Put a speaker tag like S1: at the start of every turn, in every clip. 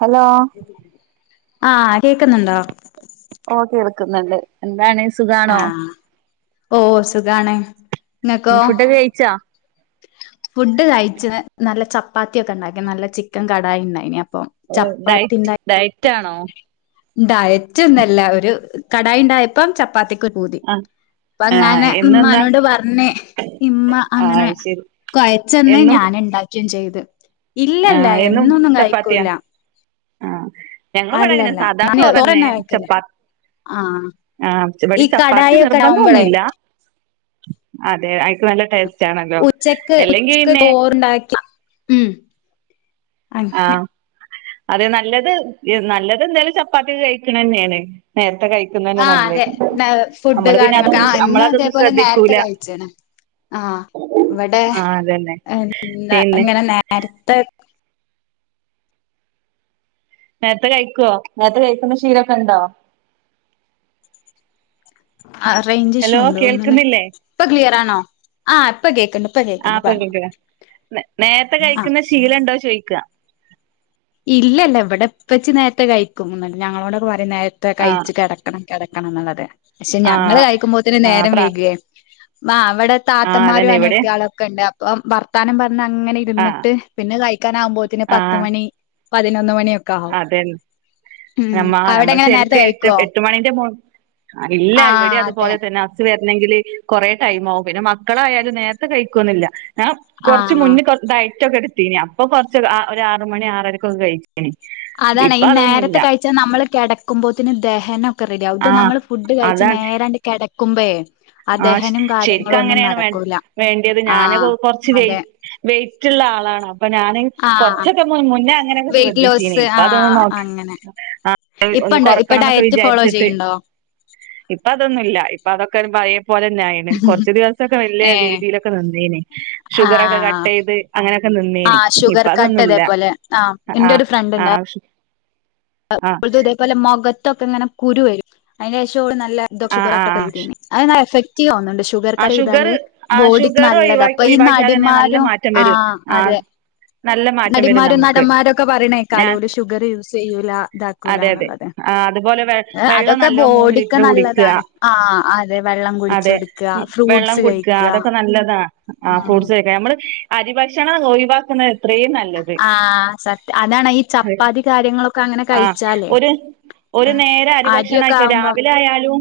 S1: Hello
S2: ആഹ കേക്കുന്നുണ്ടോ
S1: ഓഹ് കേൾക്കുന്നുണ്ട് എന്താണ്
S2: ആ
S1: സുഖാണോ
S2: ഓ സുഗാണ്
S1: ന്ത്‌ ഫുഡൊക്കെ കയിച്ചോ
S2: ഫുഡ് കയിച്ച്ന് നല്ല ചപ്പാത്തി ഒക്കെ ഉണ്ടാക്കി നല്ല ചിക്കൻ കടായി ഇണ്ടായിന്
S1: ഓ ഡയറ്റ് ഡയറ്റ്ആണോ
S2: ഡയറ്റ് ഒന്നല്ല ഒരു കടായി ഇണ്ടായപ്പം ചപ്പാത്തിക്കൊരു പൂതി
S1: ആ ആ
S2: അപ്പങ്ങനെ
S1: എന്നെന്താ
S2: മ്മാനോട് പറഞ്ഞ് ഇമ്മ
S1: ആ
S2: അങ്ങനെ
S1: ശരി
S2: കൊഴച്ചെന്ന്
S1: എന്നും
S2: ഞൻണ്ടാക്കിയും ചെയ്ത്
S1: ആ
S2: ഇല്ലല്ല എന്നൊന്നും കഴിക്കൂല
S1: ആഹ ഞങ്ങളിവ്ടെ ങ്ങനെ
S2: അല്ലല്ല
S1: സാദാ
S2: ഞാൻ
S1: ചോറന്നെ
S2: കഴിക്കല്
S1: ചപ്പാ
S2: ആഹ്
S1: ആഹ് ഇവടിം
S2: ഈ
S1: ചപ്പാത്തി
S2: കടായി ഒക്കെ
S1: നിർബന്ധം
S2: ആവുമ്പോളേ
S1: ഒന്നുമല്ല അതെ അയിക്ക് നല്ല ടേസ്റ്റ് ആണല്ലോ
S2: ഉച്ചക്ക്
S1: അല്ലെങ്കി
S2: ഉച്ചക്ക്
S1: പിന്നെ
S2: ചോറുണ്ടാക്കി ഉം അങ്ങനെ
S1: അതെ നല്ലത് നല്ലത് ന്തായാലും ചപ്പാത്തി കഴിക്കണെന്നെണ്
S2: ആ അതെ ഫുഡ്
S1: നമ്മള് പിന്നെ
S2: കാര്യങ്ങളൊക്കെ ആ
S1: അതൊന്നും
S2: ഇന്ന്
S1: നമ്മളതൊന്നും
S2: അതേപോലെ നേരത്തെ
S1: ശ്രദ്ധിക്കൂല
S2: കയ്ച്ചീണ് ആ ഇവിടെ
S1: ആ അതന്നെ പിന്നെ
S2: ങ്ങനെ നേരത്തെ
S1: നേര്ത്തെ കയ്ക്കോ നേര്ത്തെ കയ്ക്കുന്ന ശീലൊക്കെ ണ്ടോ
S2: ആ റേഞ്ച് ഇഷ്യു ഉണ്ടോന്ന്ണ്
S1: കേൾക്കുന്നില്ലേ
S2: ഇപ്പൊ ക്ലിയറാണോ ആ ഇപ്പൊ കേക്ക്ണ്ട് ഇപ്പ
S1: ആ
S2: കേക്ക്ണ്ട്
S1: ഇപ്പൊ
S2: പറഞ്ഞോ
S1: കേൾക്ക നേരത്തെ
S2: ആഹ്
S1: കയ്ക്കുന്ന ശീലണ്ടോ ചോയ്ക്ക
S2: ഇല്ലല്ല ഇവിടെ ഇപ്പച്ചി നേരത്തെ കയ്ക്കും ഞങ്ങളോടൊക്കെ പറിം നേരത്തെ
S1: ആ
S2: കയ്ച്ചു കെടക്കണം കിടക്കണം എന്നുള്ളത് പക്ഷെ
S1: ആ
S2: ഞങ്ങള് കഴിക്കുമ്പോത്തന്
S1: ആ
S2: നേരം
S1: പ്ര
S2: വൈകിയേ ആ അവിടെ
S1: ആ
S2: താത്തമാരും
S1: അതന്നെ ഇവിടെ
S2: അനത്തി ആളും ഒക്കെ ഉണ്ട് അപ്പൊ വർത്താനം പ അങ്ങനെ
S1: ആ
S2: ഇരുന്നിട്ട് പിന്നെ കഴിക്കാ നാകുമ്പോത്തിന് പത്ത് മണി പതിനൊന്ന് മണി.
S1: അതെ നമ്മ
S2: അവിടെ
S1: നമ്മൾ
S2: എങ്ങനെ
S1: ശെരിക്കു
S2: നേരത്തെ
S1: എട്ട്
S2: കഴിക്കുവോ
S1: എട്ട് മണിന്റെ മു ഇല്ല ഇവിടെ
S2: ആഹ് അതെ
S1: അതുപോലെ തന്നെ ഹസ്സ് [unintelligible] അങ്കില് കൊറേ ടൈംമാകും പിന്നെ മക്കളായാലും നേരത്തെ കഴിക്കൊന്നില്ല കുറച്ച്
S2: ആഹ്
S1: മുന്നേ ഡയറ്റൊക്കെ എടുത്തീനി അപ്പൊ കൊറച്ച് ഒര് ആറ് മണി ആറരക്കൊക്കെ കഴിച്ചു.
S2: അതാണ് ഈ
S1: ഇപ്പൊ
S2: നേരത്തെ
S1: അതൊന്നുമില്ല
S2: കഴിച്ചാ നമ്മള് കിടക്കുമ്പോത്തിന് ദഹനം റെഡി ആവും ഇത്
S1: ആ
S2: നമ്മള് ഫുഡ് കഴിച്ചു
S1: അതാണ്
S2: നേരാണ്ട് കിടക്കുമ്പേ
S1: ആ ശെരിക്ക് അങ്ങനെയാണ് വേ വേണ്ടിയത് ഞാന് കൊ
S2: ആഹ്
S1: കൊറച്ച് വെയ്
S2: അതെ
S1: വെയ് മറ്റുള്ള ആളാണോ അപ്പൊ ഞാന്
S2: ആഹ്
S1: കൊറച്ചൊക്കെ മുന്നേ അങ്ങനെയൊക്കെ
S2: വെയിറ്റ്
S1: ശ്രദ്ധിച്ചീന
S2: ലോസ്
S1: ഇപ്പൊ അതൊന്നന്ന്
S2: ആഹ്
S1: നോക്ക
S2: അങ്ങനെ
S1: ഒന്ന്
S2: ഇപ്പണ്ടോ ഇപ്പൊ
S1: കൊറക്കണം എന്നൊക്കെ
S2: ഡയറ്റ് ഫോളോ
S1: വിചാരിച്ചിട്ട്
S2: ചെയ്യ്ണ്ടോ
S1: ഇപ്പൊ അതൊന്നുല്ല ഇപ്പ അതൊ പയേ പോലെ തന്നെയിണ് കൊറച്ച് ദിവസൊക്കെ വലിയ
S2: ഏഹ്
S1: രീതിയിലൊക്കെ നിന്നിനി. ഷുഗർ ഒക്കെ കട്ട്
S2: ആഹ്
S1: ചെയ്ത് അങ്ങനെ ക്കെ നിന്നീനി
S2: ആഹ് ഷുഗർ
S1: ഇപ്പ
S2: കട്ട്
S1: അതൊന്നുംല്ല
S2: ഇതേപോലെ ആഹ്
S1: ആ ആ
S2: തും ഇതേപോലെ മുഖത്തൊക്കെ ഇങ്ങനെ കുരു വരും അതിന്റേഷം ചോയി നല്ല തൊ
S1: ആഹ്
S2: ഷുഗറായിട്ടൊക്കെ
S1: ആഹ്
S2: അത് ന്നാഎഫക്റ്റീവുന്നുണ്ട്. ഷുഗർ
S1: ആ
S2: കട്ട് ചെയ്താല്
S1: ആ
S2: ബോഡിക്ക്
S1: ഷുഗർ
S2: നല്ലതാ
S1: ഒഴിവാ
S2: അപ്പൊ ഈ
S1: ഒഴിവാക്കിയാൽ തന്നെ നല്ല
S2: നടിമാരും
S1: മാറ്റം
S2: ആ
S1: വരും ആ
S2: അതെ.
S1: നല്ല മാറ്റം വരും
S2: നടിമാരും
S1: നമുക്ക്
S2: നടന്മാരും ഒക്കെ ഓര്
S1: ഞാൻ
S2: പറയണേക്കാലോ ഷുഗർ യൂസ് ചെയ്യൂ ല്ല
S1: അതെ അതെ
S2: ഇതാക്കുലന്നുള്ളത്.
S1: ആ അതുപോലെ വെ വെള്ളം
S2: അതൊക്കെ
S1: നല്ലോ മൂന്ന്
S2: ബോടിക്ക്
S1: ലിറ്റർ കുടിക്കുക
S2: നല്ലതാണ്. ആ അ അതെ വെള്ളം
S1: അതെ
S2: കുടിച്ചോടുക്ക
S1: ഉം വെള്ളം
S2: ഫ്രൂട്ട്സ്
S1: കുടിക്കുക
S2: കഴിക്ക.
S1: അതൊക്കെ നല്ലതാ ആ ഫ്രൂട്ട്സ് ഒക്കെ നമ്മള് അരി ഭക്ഷണ ഒഴിവാക്കണത്
S2: ആ സത്യ അതാണ് ഈ ചപ്പാത്തി കാര്യങ്ങളൊക്കെ അങ്ങനെ
S1: ആ
S2: കഴിച്ചാലേ
S1: ഒരു ഒരു നേരം അരിഭക്ഷണം
S2: അരിയൊക്കെ
S1: ആക്കോല്
S2: ആവുമ്പം
S1: രാവിലെ ആയാലും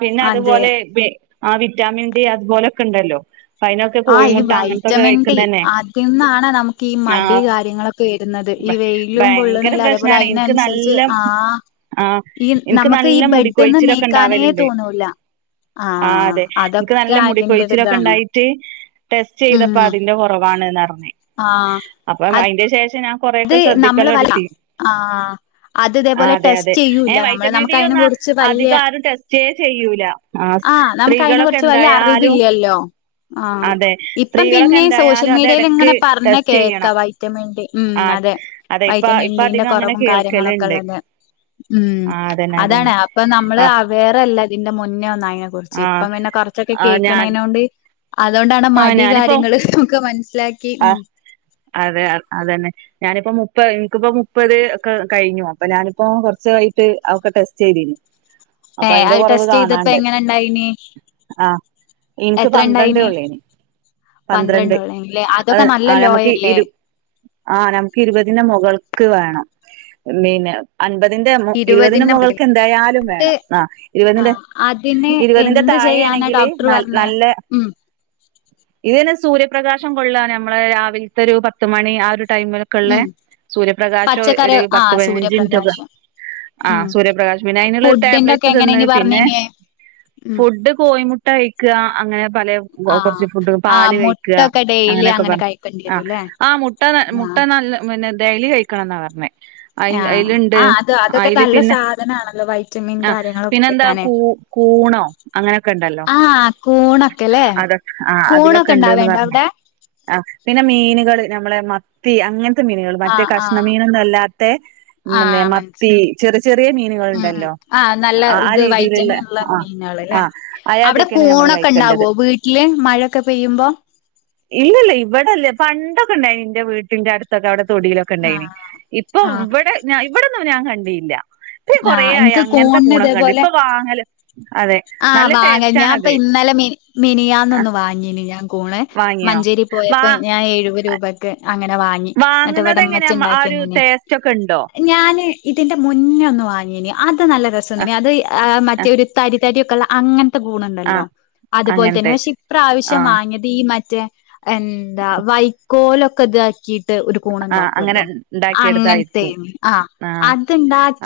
S1: പിന്നെ
S2: അതെ
S1: അതുപോലെ വെ ആ വിറ്റാമിൻ ഡി അതുപോലെക്കെണ്ടല്ലോ.
S2: ആ ഈ വൈറ്റമിൻ ഡി അതിന്നാണ് നമുക്ക് ഈ
S1: ആ
S2: മടി കാര്യങ്ങളൊക്കെ വരുന്നത്. ഈ വെയിലും കൊള്ളണി
S1: ഭയങ്കര
S2: ല്ലഅതേപോലെ
S1: പ്രശ്നാണ് എനിക്ക്
S2: അയിനനുസരിച്ച്
S1: നല്ല
S2: ആ
S1: ആ
S2: ഈ
S1: എനിക്ക്
S2: നമുക്ക് ഈ
S1: നല്ല
S2: ബെഡ്ന്ന്
S1: മുടിക്കൊഴിച്ചിലൊക്കെ
S2: നീക്കാനേ തോന്നൂല ആ
S1: ആ അതെ എനിക്ക് നല്ല മുടി കൊഴിച്ചിലൊക്കെ ഉണ്ടായിട്ട് ടെസ്റ്റ് ചെയ്തപ്പോ
S2: ഉം
S1: അതിന്റെ കുറവാണ്ന്ന്റഞ്ഞ്
S2: ആഹ്
S1: അപ്പം അയിന്റെ ശേഷം
S2: അത്
S1: കൊറെയൊക്കെ
S2: നമ്മള് വല്ല
S1: ശ്രദ്ധിക്കലോടുത്തി.
S2: ആഹ് അത് ഇതേപോലെ
S1: അതെ അതെ
S2: ടെസ്റ്റ്
S1: ഏ
S2: ചെയ്യൂല്ല നമ്മള്
S1: വൈറ്റമിൻ ഡി
S2: നമുക്ക് അതിനെ
S1: ഒന്നും
S2: കുറിച്ച് വല്യ
S1: അധികം ആരും ടെസ്റ്റ് ചെയ്യൂല
S2: ആ നമുക്ക് അതിനെ
S1: സ്ത്രീകളൊക്കെ
S2: കുറിച്ച് വല്യ
S1: എന്തായാലും
S2: അറിവില്ല്യല്ലോ. ആ
S1: അതെ
S2: ഇപ്പം
S1: സ്ത്രീകളൊക്കെ
S2: പിന്നെ സോഷ്യൽ
S1: എന്തായാലും അത്
S2: മീഡിയയിൽ
S1: എടക്ക്
S2: ഇങ്ങനെ പറഞ്ഞ
S1: ടെസ്റ്റ്
S2: കേക്കാ
S1: ചെയ്യണം
S2: വൈറ്റമിൻ ഡി മ്
S1: ആഹ്
S2: അതെ
S1: അതെ ഇപ്പ
S2: വൈറ്റമിൻ
S1: ഇപ്പ
S2: ഡിന്റെ
S1: അധികം അങ്ങനെ
S2: കുറവും കാര്യങ്ങളൊക്കെ
S1: കേൾക്കലുണ്ട്
S2: ഉള്ളത് ഉം
S1: ആഹ് അതന്നെ
S2: അതാണ്
S1: അതന്നെ
S2: അപ്പൊ നമ്മള് വേറെല്ല ഇതിന്റെ മുന്നേ ഒന്നയി
S1: ആഹ്
S2: ഇപ്പം പിന്നെ കൊറച്ചൊക്കെ
S1: ആഹ്
S2: കേൾക്കണേനൊണ്ട് അതൊണ്ടാണ് മടി
S1: ഞാനിപ്പോ
S2: കാര്യങ്ങള് നമുക്ക് മന
S1: ആ അതെ അതന്നെ. ഞാനിപ്പോ മുപ്പത് ഇൻക്കിപ്പോ മുപ്പത് ഒക്കെ കഴിഞ്ഞു അപ്പൊ ഞാനിപ്പോ കുറച്ചായിട്ട് അതൊക്കെടെസ്റ്റ് ചെയ്തിനി അപ്പൊ
S2: ഏഹ്
S1: അയിന്റെ
S2: അത്
S1: കൊറവ്
S2: ടെസ്റ്റ് ചെയ്തപ്പോ
S1: കാണാണ്ട്.
S2: എങ്ങനെ ഉണ്ടായിനി
S1: ആ എനിക്ക് പന്ത്രണ്ടേ ഉള്ളേനി
S2: പന്ത്രണ്ടോ ല്ലേ അതോ
S1: ഞമ്മക്ക് ഇരു ആ ഞമ്മക്ക് ഇരുപത്തിൻ്റെ മുക ക്ക് വേണം മീന് അൻപതിന്റെ ഇരുപതിന്റെ മുകൾക്ക് എന്തായാലും വേണം ആ
S2: ആ
S1: ഇരുപ
S2: അതിന്
S1: ഇരുപതിന്റെ താ
S2: എന്ത്
S1: താഴെ
S2: ചെയ്യാനാ
S1: ണെങ്കിൽ
S2: ഡോക്ടർ പറഞ്ഞേ
S1: നല്ല
S2: ഉം
S1: ഇ സൂര്യപ്രകാശം കൊള്ളാ നമ്മളെ രാവിലത്തെ ഒരു പത്ത് മണി ആ ഒരു ടൈമിലൊക്കെ ഉള്ള
S2: ഉം
S1: സൂര്യപ്രകാശം
S2: പച്ചക്കറി
S1: ഒരു
S2: ആ
S1: പത്ത് പതിനഞ്ച് മിനിറ്റൊക്കെ
S2: സൂര്യപ്രകാശം ഉം
S1: ആസൂര്യപ്രകാശ് പിന്നെ അതിനുള്ളരു
S2: ഫുഡിന്റെ ഒക്കെ
S1: ടാബ്ലറ്റ്
S2: എങ്ങനെ
S1: തിന്ന
S2: ഇനി
S1: പിന്നെ
S2: പറഞ്ഞിനേ ഉം
S1: ഫുഡ് കോഴിമുട്ട കഴിക്കുക അങ്ങനെ പല
S2: ആ
S1: കുറച്ച് ഫുഡ്
S2: ആ
S1: പാല് കഴിക്ക
S2: മുട്ടൊക്കെ ഡെയിലി
S1: അങ്ങനെയൊക്കെ
S2: അങ്ങനെ
S1: പറ
S2: കഴിക്കേണ്ടി വരുംല്ലേ
S1: ആആ മുട്ട ന
S2: ആ
S1: മുട്ട നല്ല പിന്നെ ഡെയലി കഴിക്കണന്നാ പറഞ്ഞെ അ
S2: ആ
S1: അയിലുണ്ട്
S2: ആ അത് അതൊക്കെ
S1: അതിൽ
S2: നല്ല
S1: പിന്നെ
S2: സാധനാണല്ലോ വൈറ്റമിൻ
S1: ആ
S2: കാര്യങ്ങളൊക്കെ
S1: പിന്നെ എന്താ
S2: കിട്ടാന്
S1: കൂ കൂണോ അങ്ങനെയൊക്കെ ഉണ്ടല്ലോ
S2: ആ കൂണൊക്കെല്ലേ
S1: അതൊ ആ അതിലൊക്കെ
S2: കൂണൊക്കെ
S1: ഉണ്ട്ന്ന്
S2: ഇണ്ടാവേണ്ടോ
S1: പറഞ്ഞെ
S2: അവിടെ
S1: ആ മീനുകൾ നമ്മളെ മത്തി അങ്ങനത്തെ മീനുകൾ
S2: ആ
S1: മറ്റേ
S2: ആ
S1: കഷ്ണ മീനൊന്ന അല്ലാത്ത
S2: ആ
S1: പിന്നെ മത്തി
S2: മനസ്സിലായി
S1: ചെറിയ ചെറിയ
S2: ഉം ഉം
S1: മീനുകൾുണ്ടല്ലോ
S2: ആ
S1: ആ രീതിയിലുള്ള ആ
S2: ല്ലെ
S1: ആ
S2: അവിടെ
S1: അയാദ്യൊക്കെയാണ് നമ്മള്
S2: കൂണൊക്കെ
S1: കഴിക്കേണ്ടത്
S2: ഉണ്ടാവോ വീട്ടില് മഴൊക്കെ പെയ്യുമ്പോ
S1: ഇല്ലല്ല ഇവിടെല്ല പണ്ടൊക്കെ ഉണ്ടായിനി എന്റെ വീട്ടിന്റെ അടുത്തൊക്കെ അവിടെ തൊടിയിലൊക്കെ ഉണ്ടായിനി
S2: ആഹ്
S1: ഇപ്പൊ
S2: ആഹ്
S1: ഇവിടെ ഇവിടെ ന്ന ഞാൻ കണ്ടിയില്ല ഇ
S2: ആഹ്
S1: കൊറോയി
S2: എനിക്ക്
S1: അങ്ങനത്തെ കൂണൊക്കെണ്ട് ഇപ്പൊ വാങ്ങല് അതെ നല്ല
S2: ആവാങ്ങ
S1: ടേസ്റ്റ്
S2: ഞാൻ അപ്പൊ
S1: ആണത്
S2: ഇന്നലെ മിന മിനിയാന്നൊന്ന് വാങ്ങീന് ഞാൻ കൂണ്
S1: വാങ്ങിയോ
S2: മഞ്ചേരി
S1: വാ
S2: പോയപ്പോ ഞാൻ എഴുപത് രൂപയ്ക്ക് അങ്ങനെ വാങ്ങി എന്നട്ട്
S1: വാങ്ങുന്നത് എങ്ങനെയാ ആ ഒരു
S2: വിടമ്മചിഉണ്ടാക്കിയന്നനെ
S1: ടേസ്റ്റ് ഒക്കെ ഉണ്ടോ
S2: ഞാന് ഇതിന്റെ മുന്ന ഒന്ന് വാങ്ങന് അത് നല്ല
S1: ആ
S2: രസൊന്ന അത്
S1: ആ
S2: മറ്റേ ഒരു തരി തരി ഒക്കെള്ള അങ്ങനെ
S1: ആ
S2: ഗൂണുണ്ടല്ലോ അതുപോലെ തന്നെ
S1: അങ്ങനത്തെ
S2: പക്ഷെ ഇപ്ര
S1: ആ
S2: ആാവശ്യം വാങ്ങിയത് ഈ മറ്റേ എന്താ വൈക്കോലൊക്കെ ഇതാക്കിട്ട് ഒരു കൂൺ
S1: ആ
S2: ഉണ്ടാക്കുമല്ലോ
S1: അങ്ങനെ ഉണ്ടാക്കിയെടുത്തായിരിക്കും
S2: അങ്ങനത്തെയ ആ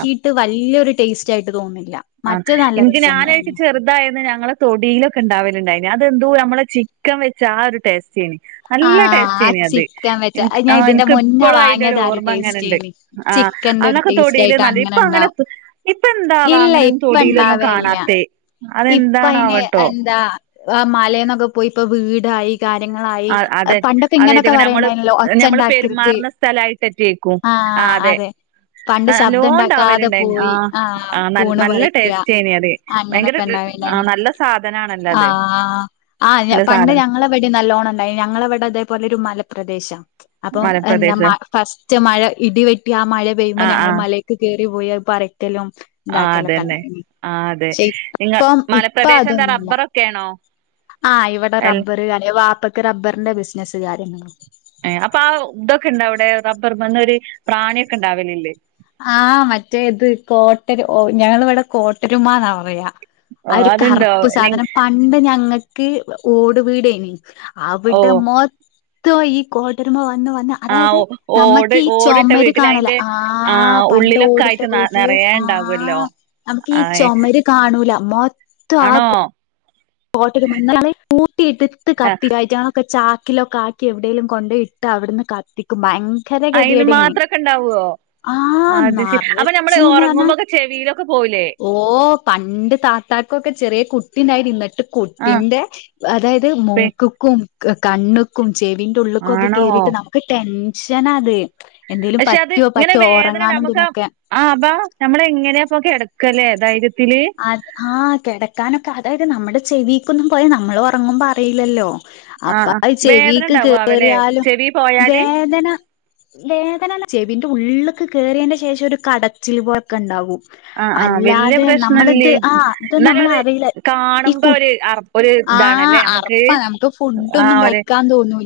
S1: ആ
S2: വലിയൊരു ടേസ്റ്റ ആയിട്ട് തോന്നുന്നില്ല മറ്റ നല്ല
S1: ഞാനായിനിക്ക്
S2: രസംണ്ടായിനി
S1: ചെറുതായന്ന് ഞങ്ങളെ തൊടിയിലൊക്കെ ഉണ്ടാവും ണ്ടായി അതെന്തതു നമ്മളെ ചിക്കൻ വെച്ച് ആ ഒരു ടസ്റ്റ്
S2: ആ
S1: നല്ല
S2: ആ
S1: ടേസ്റ്റ്ന്അത്
S2: ചിക്കൻ വെച്ച
S1: എനിക്ക്
S2: അത്
S1: ആ
S2: ഞാൻ ഇതിന്റെ
S1: എനക്ക്
S2: മുന്നേ
S1: ഇപ്പളും അതിന്റെ ഒരു
S2: വാങ്ങിയത് ആ
S1: ഓർമ്മങ്ങനെണ്ട്
S2: ടേസ്റ്റേനി
S1: ആ
S2: ചിക്കന്റെ ഒരു
S1: അന്നൊക്കെ
S2: ടേസ്റ്റ്
S1: തൊടില്
S2: ആയിട്ട്
S1: നല്ല ഇപ്പൊ അങ്ങനെ
S2: ഉണ്ടാവും
S1: ഇപ്പ എന്താവാ
S2: ഇല്ല
S1: അങ്ങനൊന്നും
S2: ഇപ്പ
S1: തൊടിയിലൊന്നും
S2: ഇണ്ടാവേല്ല
S1: കാണാത്ത അതെന്താണ ആവട്ടോ
S2: ആ മലയിന്നൊക്കെ പോയി ഇപ്പോ വീടായി കാര്യങ്ങളയി
S1: ആഹ് അതെ
S2: പണ്ടൊക്കെ ഇങ്ങനൊക്കെ
S1: അതായിട്ട നമ്മള്
S2: പറയണ്ടുന്നല്ലോ
S1: ഞമ്മള്
S2: ഒച്ചണ്ടാക്കരുത് ആ
S1: ആ അതെ
S2: പണ്ട് ശബ്ദം ഉണ്ടാക്കാതെ
S1: നല്ലോണ്ടാവലുണ്ടായിന്
S2: പോയി
S1: ആഹ്
S2: ആ
S1: ആഹ്
S2: കൂണ്
S1: നല്ല
S2: പറിക്കാ
S1: ടേസ്റ്റേനി അത്
S2: അങ്ങനെ
S1: ഭയങ്കര ആഹ് നല്ല സാധനാണല്ലോ അത്
S2: ആ ആ
S1: നല്ല
S2: പണ്ട്
S1: സാധനം
S2: ഞങ്ങളെവട് നല്ലോണം ഞങ്ങള അവിടെ അതേപോലെ ഒരു മലപ്രദേശം അപ്പം എന്താ
S1: മലപ്രദേശം
S2: ഫസ്റ്റ് മഴ ഇടിവെട്ടി ആ മഴ പെയ്യുമ്പോ
S1: ആഹ്
S2: ഞങ്ങൾ
S1: ആഹ്
S2: മലക്ക് കേറി പോയി അത് പറിക്കലും
S1: ആഹ്
S2: ഇന്താക്കല്ലൊക്കെ ഉണ്ട
S1: അതന്നെ ആഹ് അതെ നിങ്ങ
S2: ഇപ്പം ഇപ്പൊ
S1: മലപ്രദേശം എന്താ
S2: അതൊന്നുമല്ല
S1: റബ്ബറൊക്കെയാണോ
S2: ആ ഇവിടെ
S1: എൽ
S2: റബ്ബർ ക വാപ്പക്ക് റബ്ബറിന്റെ ബിസിനസ്സ് കാര്യങ്ങള
S1: അപ്പൊ ആ ഇതൊക്കെ ഇണ്ടാവിടെ റബ്ബർ വന്നൊരു പ്രാണിയൊക്കെ ഇണ്ടാവലല്ലേ
S2: ആ മറ്റേ ഇത് കോട്ടര ഓ ഞങ്ങ ഇവിടെ കോട്ടരുമ എന്നാ പറയാ ആ
S1: ഓഹ്
S2: ഒരു
S1: അതുണ്ടോ
S2: കറുപ്പ്
S1: നി
S2: സാധനം പണ്ട് ഞങ്ങൾക്ക് ഓട് വീടന് അവിട്ട
S1: ഓഹ്
S2: മൊത്തം ഈ കൂട്ടരുമാ വന്നു വന്നു അതായത്
S1: ആഹ്
S2: നമ്മക്ക്
S1: ഓട്
S2: ഈ
S1: ഓടിട്ട
S2: ചോമാരെ
S1: വീട്ടിൽ
S2: കാണുല
S1: അയിന്റെ
S2: ആ ആ
S1: ആഹ്
S2: പണ്ട്
S1: ഉള്ളിലൊക്കെ
S2: ഓടിട്ട്
S1: ആയിട്ട് ന
S2: വീട്ടിൽ
S1: നെറയെ
S2: ആ
S1: ഇണ്ടാവല്ലോ
S2: നമുക്ക് ഈ
S1: ആഹ്
S2: ചുമര് കാണൂല
S1: ആണോ
S2: കോട്ടരു മന്നയാണെ കൂട്ടിയിട്ടിട്ട്
S1: ആഹ്
S2: കത്തിരിവായിച്ചാ ക്കെ ചാക്കിലൊക്ക ആക്കി എവിടേലും കൊണ്ട് ഇട്ടവിടുന്ന് കത്തിക്കും ഭയങ്ക
S1: അയിന് മാത്രൊക്കെ ഇണ്ടാവുവോ?
S2: ആ നെറച്ച് നാന്നാ
S1: ഒറങ്ങുമ്പോക്കെ ചെവിയിലൊക്കെ പോവൂലേ
S2: ഓ പണ്ട് താത് താക്കൊക്കെ ചെറിയെ കുട്ട് കുട്ടീന്റായിത് ഇന്നിട്ട്
S1: ആഹ്
S2: കുട്ടീന്റെ അതായത്
S1: പി
S2: മൂക്ക്ക്കും കണ്ണുക്കും ചെവീന്റുള്ളുക്കൊക്കെ
S1: ആണോ
S2: കേറിട്ട് നമുക്ക് ടെൻഷനാ അത് എന്തേലും
S1: പക്ഷെ അത്
S2: പറ്റുവോ
S1: ഇങ്ങനെ
S2: പറ്റോ
S1: വേദനണ്ട്
S2: ഉറങ്ങാനും
S1: നമുക്ക്
S2: ഇതിനൊക്കെ
S1: ആ അബ നമ്മളെ ഇങ്ങനെ കെടക്കല്ലേ അതായത്
S2: അത് ആഹ കെടക്കാനൊക്കെ അതായത് നമ്മടെ ചെവിക്കൊന്നും പോയാ നമ്മള് ഒറങ്ങുമ്പോ അറിയില്ലല്ലോ
S1: ആ
S2: അപ്പാ
S1: ആ വേദന
S2: ചെവീക്ക്
S1: ഉണ്ടാവാവല്ലേ
S2: കേറിയാലും
S1: ചെവി പോയാല്
S2: വേദന വേദനന ചെവീന്റ ഉള്ളൊക്കെ കേറിയേന്റെ ശേഷൊരു കടച്ചിൽ പോയൊക്കെ ഇണ്ടാവും
S1: ആ ആ വല്യ പ്രശ് നല്ലേ
S2: ആഹ് ഇത്
S1: എന്നാലും അത്
S2: നമ്മളറിയില്ല ഈ
S1: കാണുമ്പോ
S2: കു
S1: ഒരു അറപ്പ് ഒരു ഇതാണല്ലേ അമ്മക്ക്
S2: ഫുഡ്‌‌ ഒന്നും കഴിക്കാൻ തോന്നു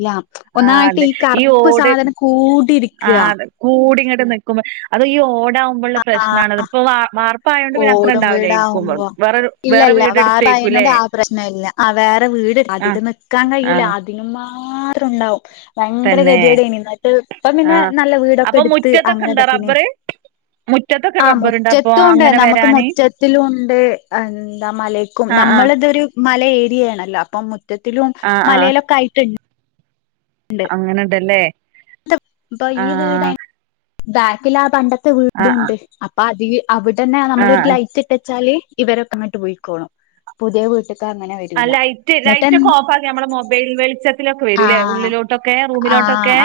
S1: ആ അതെ ഈ ഓട്
S2: സാധനം
S1: ആ
S2: കൂടിരിക്കാ
S1: അതെ കൂടിങ്ങ് ട്ട് നിക്കുമ്പോ അത് ഈ ഓ ണ്ടാവുമ്പൊള്ള പ്രശ്നാണത് ഇപ്പോവാ വർപ്പായോണ്ട് പിന്ന അത്ര
S2: ഓടും
S1: ഇണ്ടാവില്ലായിരിക്കുമ്പോ വേറൊരു വേറെ വീടെടുത്തേ
S2: അയിനൊരാ പ്രശ്നം ഇല്ല ആ വേറെ വീട്
S1: ആ
S2: അതില് നിക്കാൻ
S1: ആ
S2: കഴിയൂല്ല അതിനും മാത്രം ഉണ്ടാവും ഭയങ്കര
S1: തന്നെ
S2: ഗതികേടായിനി എന്നിട്ട് ഇപ്പം
S1: ആ
S2: പിന്നെ നല്ല വീടൊക്കെ എടുത്ത് അങ്ങനെ ഇതാക്കിനെ
S1: മുറ്റത്ത്
S2: ആഹ മുറ്റത്തുവുണ്ട് നമുക്ക് മുറ്റത്തിലും ഉണ്ട് എന്താ മലക്കും
S1: ആഹ് ആഹ്
S2: നമ്മളിതൊരു മല ഏരിയയാണല്ലോ അപ്പം മുറ്റത്തിലും
S1: ആഹ്
S2: മലേലൊക്കെ ആയിട്ട്
S1: അങ്ങനുണ്ടല്ലേ?
S2: ട്ട് ഇപ്പൊ ഈ വീടായി ബാക്കിലാ പണ്ടത്തെ
S1: ആഹ്
S2: വീടുണ്ട് അപ്പ അതി അവിടന്നെ
S1: ആഹ്
S2: നമ്മളൊരു
S1: ആഹ്
S2: ലൈറ്റ് ഇട്ടേച്ചാല് ഇവരൊക്കെ അങ്ങട്ട് പോയിക്കോളും പുതിയ വീ
S1: ആ ലൈറ്റ് ലൈറ്റൊക്കെ ഓഫ് ആക്കി നമ്മട മൊബൈൽ വെളിച്ചത്തിലൊക്കെ
S2: ആ
S1: വരൂല്ലേ ഉള്ളിലോട്ടൊക്കെ റൂമി
S2: ആഹ്
S1: ലോട്ടൊക്കെ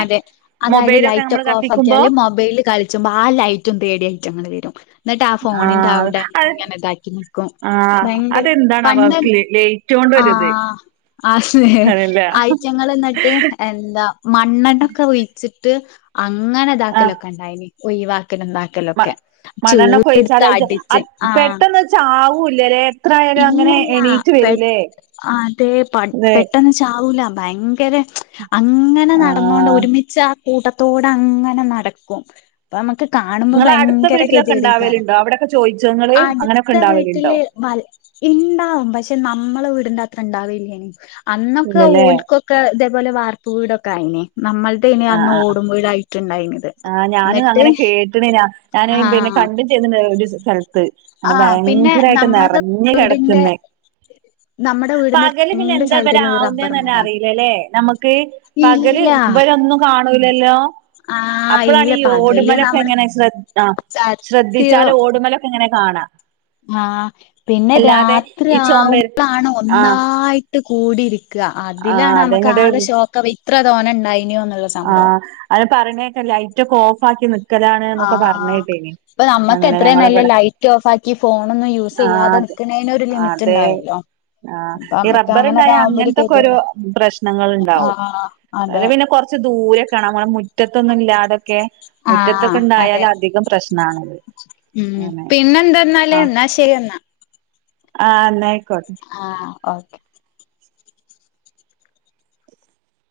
S1: മൊബൈലൊക്കെ നമ്മള് കത്തിക്കു
S2: ക്കാല് മൊബൈല് കളിച്ചുമ്പ ആ ലൈറ്റും തേടി അയിറ്റങ്ങള് വെരും എന്നിട്ട് ആ ഫോണിന്റ
S1: ആഹ്
S2: അവിടെ
S1: അത്
S2: ഇങ്ങനെ ഇതാക്കി
S1: ആഹ്
S2: ഭയങ്കര
S1: അതെന്താണാവോ
S2: പണ്ട്
S1: അവർക്ക് ലൈറ്റോണ്ടൊരിത്
S2: ആഹ അതേ
S1: അറിയില്ല
S2: ആയിറ്റങ്ങള് എന്നിട്ട് എന്താ മണ്ണണോക്കെ ഒഴിച്ച് ത് അങ്ങന
S1: ആഹ്
S2: ഇതാക്കലൊക്ക ഉണ്ടായ്ന് ഒഴിവാ ക്കലും
S1: മ
S2: ണ്ടാക്കലൊക്കെ
S1: മണ്ണെണ്ണൊക്കെ
S2: ചൂട്ടെടുത്ത്
S1: ഒഴിച്ചാല് അത്
S2: അടിച്ച്
S1: അത്
S2: ആ
S1: പെട്ടെന്ന് ചാവൂല്ലല്ലേ എത്ര ആയാലും അങ്ങനെ
S2: ഇല്ലല്ലാ
S1: എണീറ്റ്
S2: പെ
S1: വരൂലേ
S2: ആ അതേ പട്
S1: അതെ
S2: പെട്ടെന്ന് ചാവൂല ഭയങ്കരെ അങ്ങനെ നടന്നോണ്ട്
S1: ആഹ്
S2: ഒരുമിച്ച് ആ കൂട്ടത്തോട അങ്ങനെ നടക്കും അപ്പ നമക്ക് കാണുമ്പോ
S1: നിങ്ങളെ അടുത്ത
S2: ഭയങ്കര
S1: വീട്ടിലൊക്കെ
S2: ഗതിയേടെയ്ക്കാരം
S1: ഉണ്ടാവലുണ്ടോ അവിടൊക്കെ ചോദിച്ചോ നിങ്ങള് അങ്ങനെയൊക്കെ
S2: അടുത്ത
S1: ഉണ്ടാവലുണ്ടോ
S2: വീട്ടില് വൽ ഇണ്ടാവും പക്ഷെ നമ്മള വീടിന്റെ അത്ര ഇണ്ടാവില്ലേയ്ന്ന് അന്നൊക്കെ
S1: ഇല്ലല്ലേ
S2: ഓൽക്കൊക്കെ ഇതേപോലെ വാർപ്പ് വീടൊക്കെ ആയേനേ നമ്മൾടേയിന്
S1: ആ
S2: അന്ന്
S1: ആ
S2: ഓടുംവീടായിട്ടുണ്ടായിന്നിത്
S1: ആ ഞാനും
S2: എന്നിട്ട്
S1: അങ്ങനെ കേട്ടിണ് ഞാൻ ഞാന്
S2: ആ
S1: പിന്നെ കണ്ടും [unintelligible] ഒരു സ്ഥലത്ത് അനെ
S2: ആഹ് പിന്നെ
S1: ഭയങ്കരായിട്ട്
S2: നമ്മൾടെ
S1: നെറഞ്ഞ്
S2: വീടിന്റെ
S1: കെടക്ക്ന്നെ
S2: നമ്മുടെ വീടിന്റെ
S1: പകല് പിന്നെ
S2: രണ്ട്
S1: എന്താ
S2: സൈഡിലും ഈ റബ്ബർ
S1: ഇവരാവുന്നേന്നെന്നെ
S2: മരാ
S1: അറിയീല്ലല്ലേ നമുക്ക് പകല്
S2: ഇല്ല
S1: ഇവരൊന്നും കാണൂലല്ലോ
S2: ആഹ് ഇല്ല
S1: അപ്പളാണീ
S2: പകല്
S1: ഓടുമ്മലൊക്കെ
S2: നമ്മള്
S1: ഇങ്ങനെ ശ്രദ് ആ ശ്രദ്ധിച്ചാല്
S2: സത്യം
S1: ഓടുമ്മലൊക്കെ ഇങ്ങനെ കാണാ
S2: ആഹ് പിന്നെ രാത്രി
S1: ഈ ചുമര്
S2: ആവുമ്പളാണ്
S1: ആ
S2: ഒന്നായിട്ട് കൂടിയിരി ക്ക
S1: ആ
S2: അതിലാണ് അമ്മക്ക്
S1: അതങ്ങട്
S2: ആകെ ഷോക്കാവ ഇത്ര തോനെ ഉണ്ടായിന്യോന്ന്
S1: ആഹ് അത് പറിണേക്ക ലൈറ്റൊക്കെ ഓഫാക്കി നിക്കലാണ്ന്നൊക്കെ പറഞ്ഞേട്ടീന്ന്
S2: ഇപ്പ നമ്മക്ക് എത്രേം നല്ലെ ലൈറ്റും ഓഫാക്കി ഫോണൊന്നും
S1: ആഹ്
S2: യൂസെയ്യാതെ
S1: അതെ
S2: നിക്കണേനൊരു
S1: അതെ
S2: ലിമിറ്റ്ണ്ടാവല്ലോ
S1: ആഹ് ഈ റബ്ബറിണ്ടായ അങ്ങൻത്തൊക്കൊരു
S2: ഗതികേടാ
S1: പ്രശ്നങ്ങള്ണ്ടാവും
S2: ആഹ് അതെ
S1: അല്ലെപിന്നെ കൊറച്ച് ദൂ പൂരേക്കണാൻ പോണം മുറ്റത്തൊന്നും ഇല്ലാതൊക്കെ
S2: ആഹ്
S1: മുറ്റത്തൊക്കെ
S2: അതെ
S1: ഒണ്ടായാല് അധികം പ്രശ്നാണ്
S2: ഉം പിന്നെ എന്തെന്നാല് എന്നാ ശെരി എന്നാ
S1: ആ ന്നാ
S2: ആ ഓക്കെ